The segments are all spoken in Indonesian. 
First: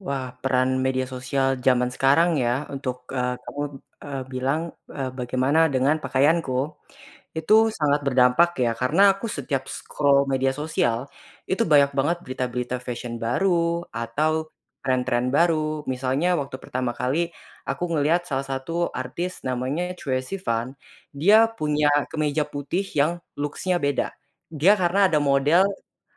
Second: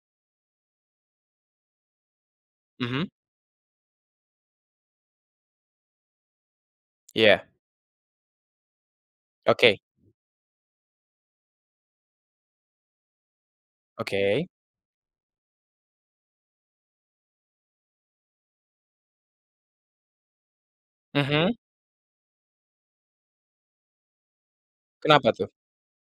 Wah, peran media sosial zaman sekarang ya untuk, Mhm. eee, kamu, eee, bilang, eee, bagaimana dengan pakaianku. Iya. Itu sangat berdampak ya karena aku setiap Oke. scroll media sosial, itu banyak banget berita-berita fashion baru, Oke. atau tren-tren baru, misalnya waktu pertama kali aku ngelihat salah satu artis namanya Troye Sivan, dia Mhm. punya kemeja putih yang looks-nya beda. Dia karena ada Kenapa tuh? model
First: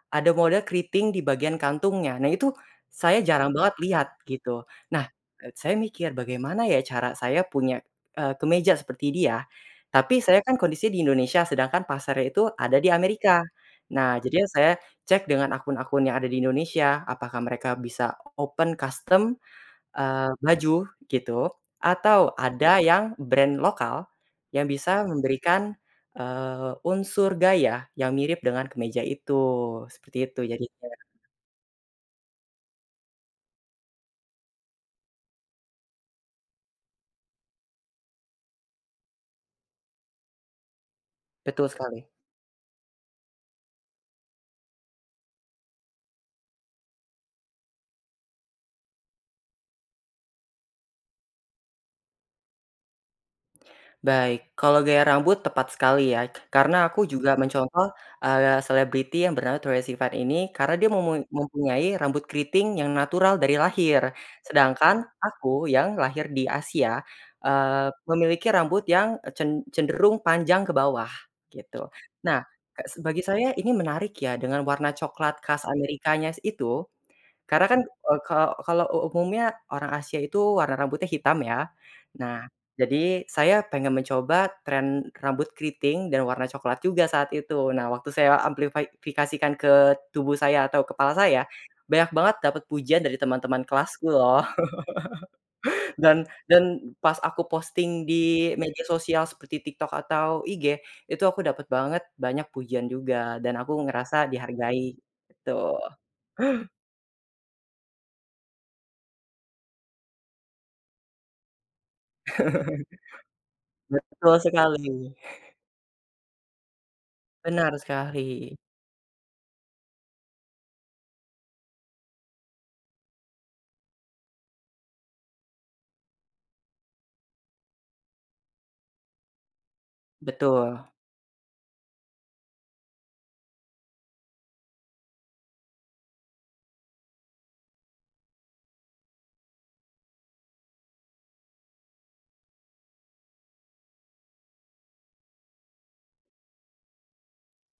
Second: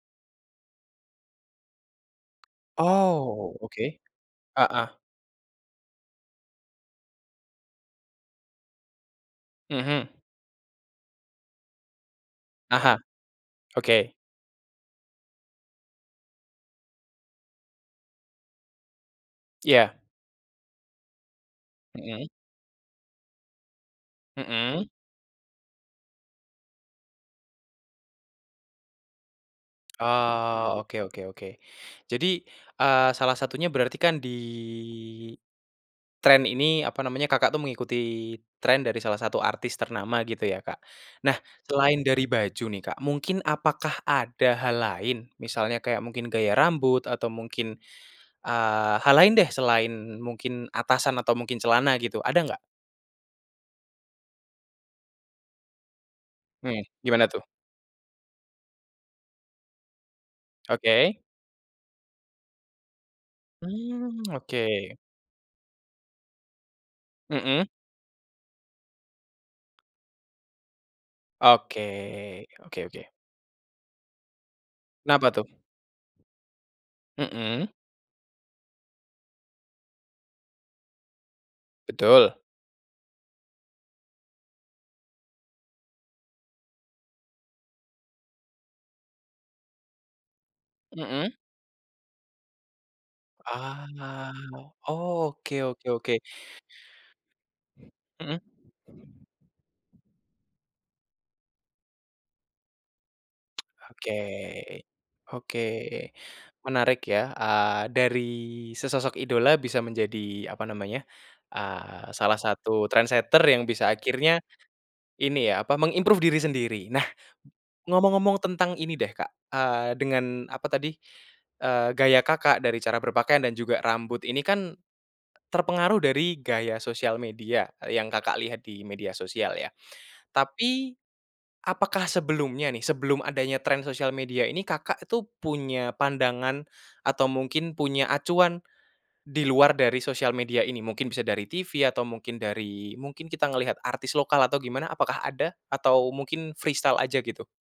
ada model keriting di bagian kantungnya. Nah itu, saya jarang Oh, banget oke. lihat, gitu. Heeh. Nah, eee, saya mikir, "Bagaimana ya cara saya punya, eee, kemeja seperti dia?" Mhm. Tapi saya kan kondisi di Indonesia, sedangkan pasarnya itu ada di Aha, Amerika. oke. Nah, jadinya saya cek dengan akun-akun yang ada di Indonesia, apakah mereka bisa open custom, Ya. eee, baju gitu, Mhm. atau ada yang brand lokal yang Mmm. bisa memberikan, eee, unsur gaya yang mirip dengan kemeja itu, seperti itu Oh, jadinya. oke oke oke. Jadi, eee, salah satunya berarti kan di tren ini apa namanya, Kakak tuh mengikuti tren dari salah satu artis ternama gitu ya, Kak. Nah, Betul selain sekali. dari baju nih, Kak, mungkin apakah ada hal lain misalnya kayak mungkin gaya rambut, atau mungkin, eee, hal lain deh, selain mungkin atasan atau mungkin celana gitu, ada nggak? Baik, kalau gaya rambut tepat sekali ya, karena Hmm, aku gimana juga tuh? mencontoh, eee, selebriti yang bernama Troye Sivan ini, karena dia Oke. memui mempunyai rambut keriting yang natural dari lahir. Mmm, oke. Sedangkan aku yang lahir di Asia, Mhm. eee, memiliki rambut yang, eee, cen cenderung panjang ke bawah gitu. Nah, Oke oke ke s oke. bagi saya ini menarik ya dengan warna Kenapa coklat tuh? khas Amerika-nya s itu, karena Mmm. kan, eee, ka kalo u umumnya orang Asia itu warna rambutnya hitam ya. Betul. Nah, jadi saya pengen mencoba tren rambut keriting dan warna coklat juga saat itu. Nah, waktu saya amplify fikasikan ke tubuh saya atau kepala Mmm. saya, banyak banget dapat pujian dari teman-teman kelasku Ah, loh. oke oke oke. Dan dan pas aku posting Mhm. di media sosial seperti TikTok atau IG, itu aku dapet banget banyak pujian juga dan aku Oke ngerasa dihargai, oke, gitu menarik ya. Eee, dari sesosok idola bisa menjadi apa namanya, eee, salah satu trendsetter yang bisa Betul akhirnya sekali. ini ya apa, meng-improve diri sendiri. Nah, Benar ngomong-ngomong sekali. tentang ini deh, Kak, eee, dengan apa tadi, eee, gaya Kakak dari cara berpakaian dan juga rambut ini kan terpengaruh dari gaya sosial media yang Kakak lihat di media sosial ya. Betul. Tapi, apakah sebelumnya nih, sebelum adanya tren sosial media ini, Kakak tuh punya pandangan, atau mungkin punya acuan, di luar dari sosial media ini, mungkin bisa dari TV, atau mungkin dari mungkin kita ngelihat artis lokal atau gimana apakah ada? Atau mungkin freestyle aja gitu?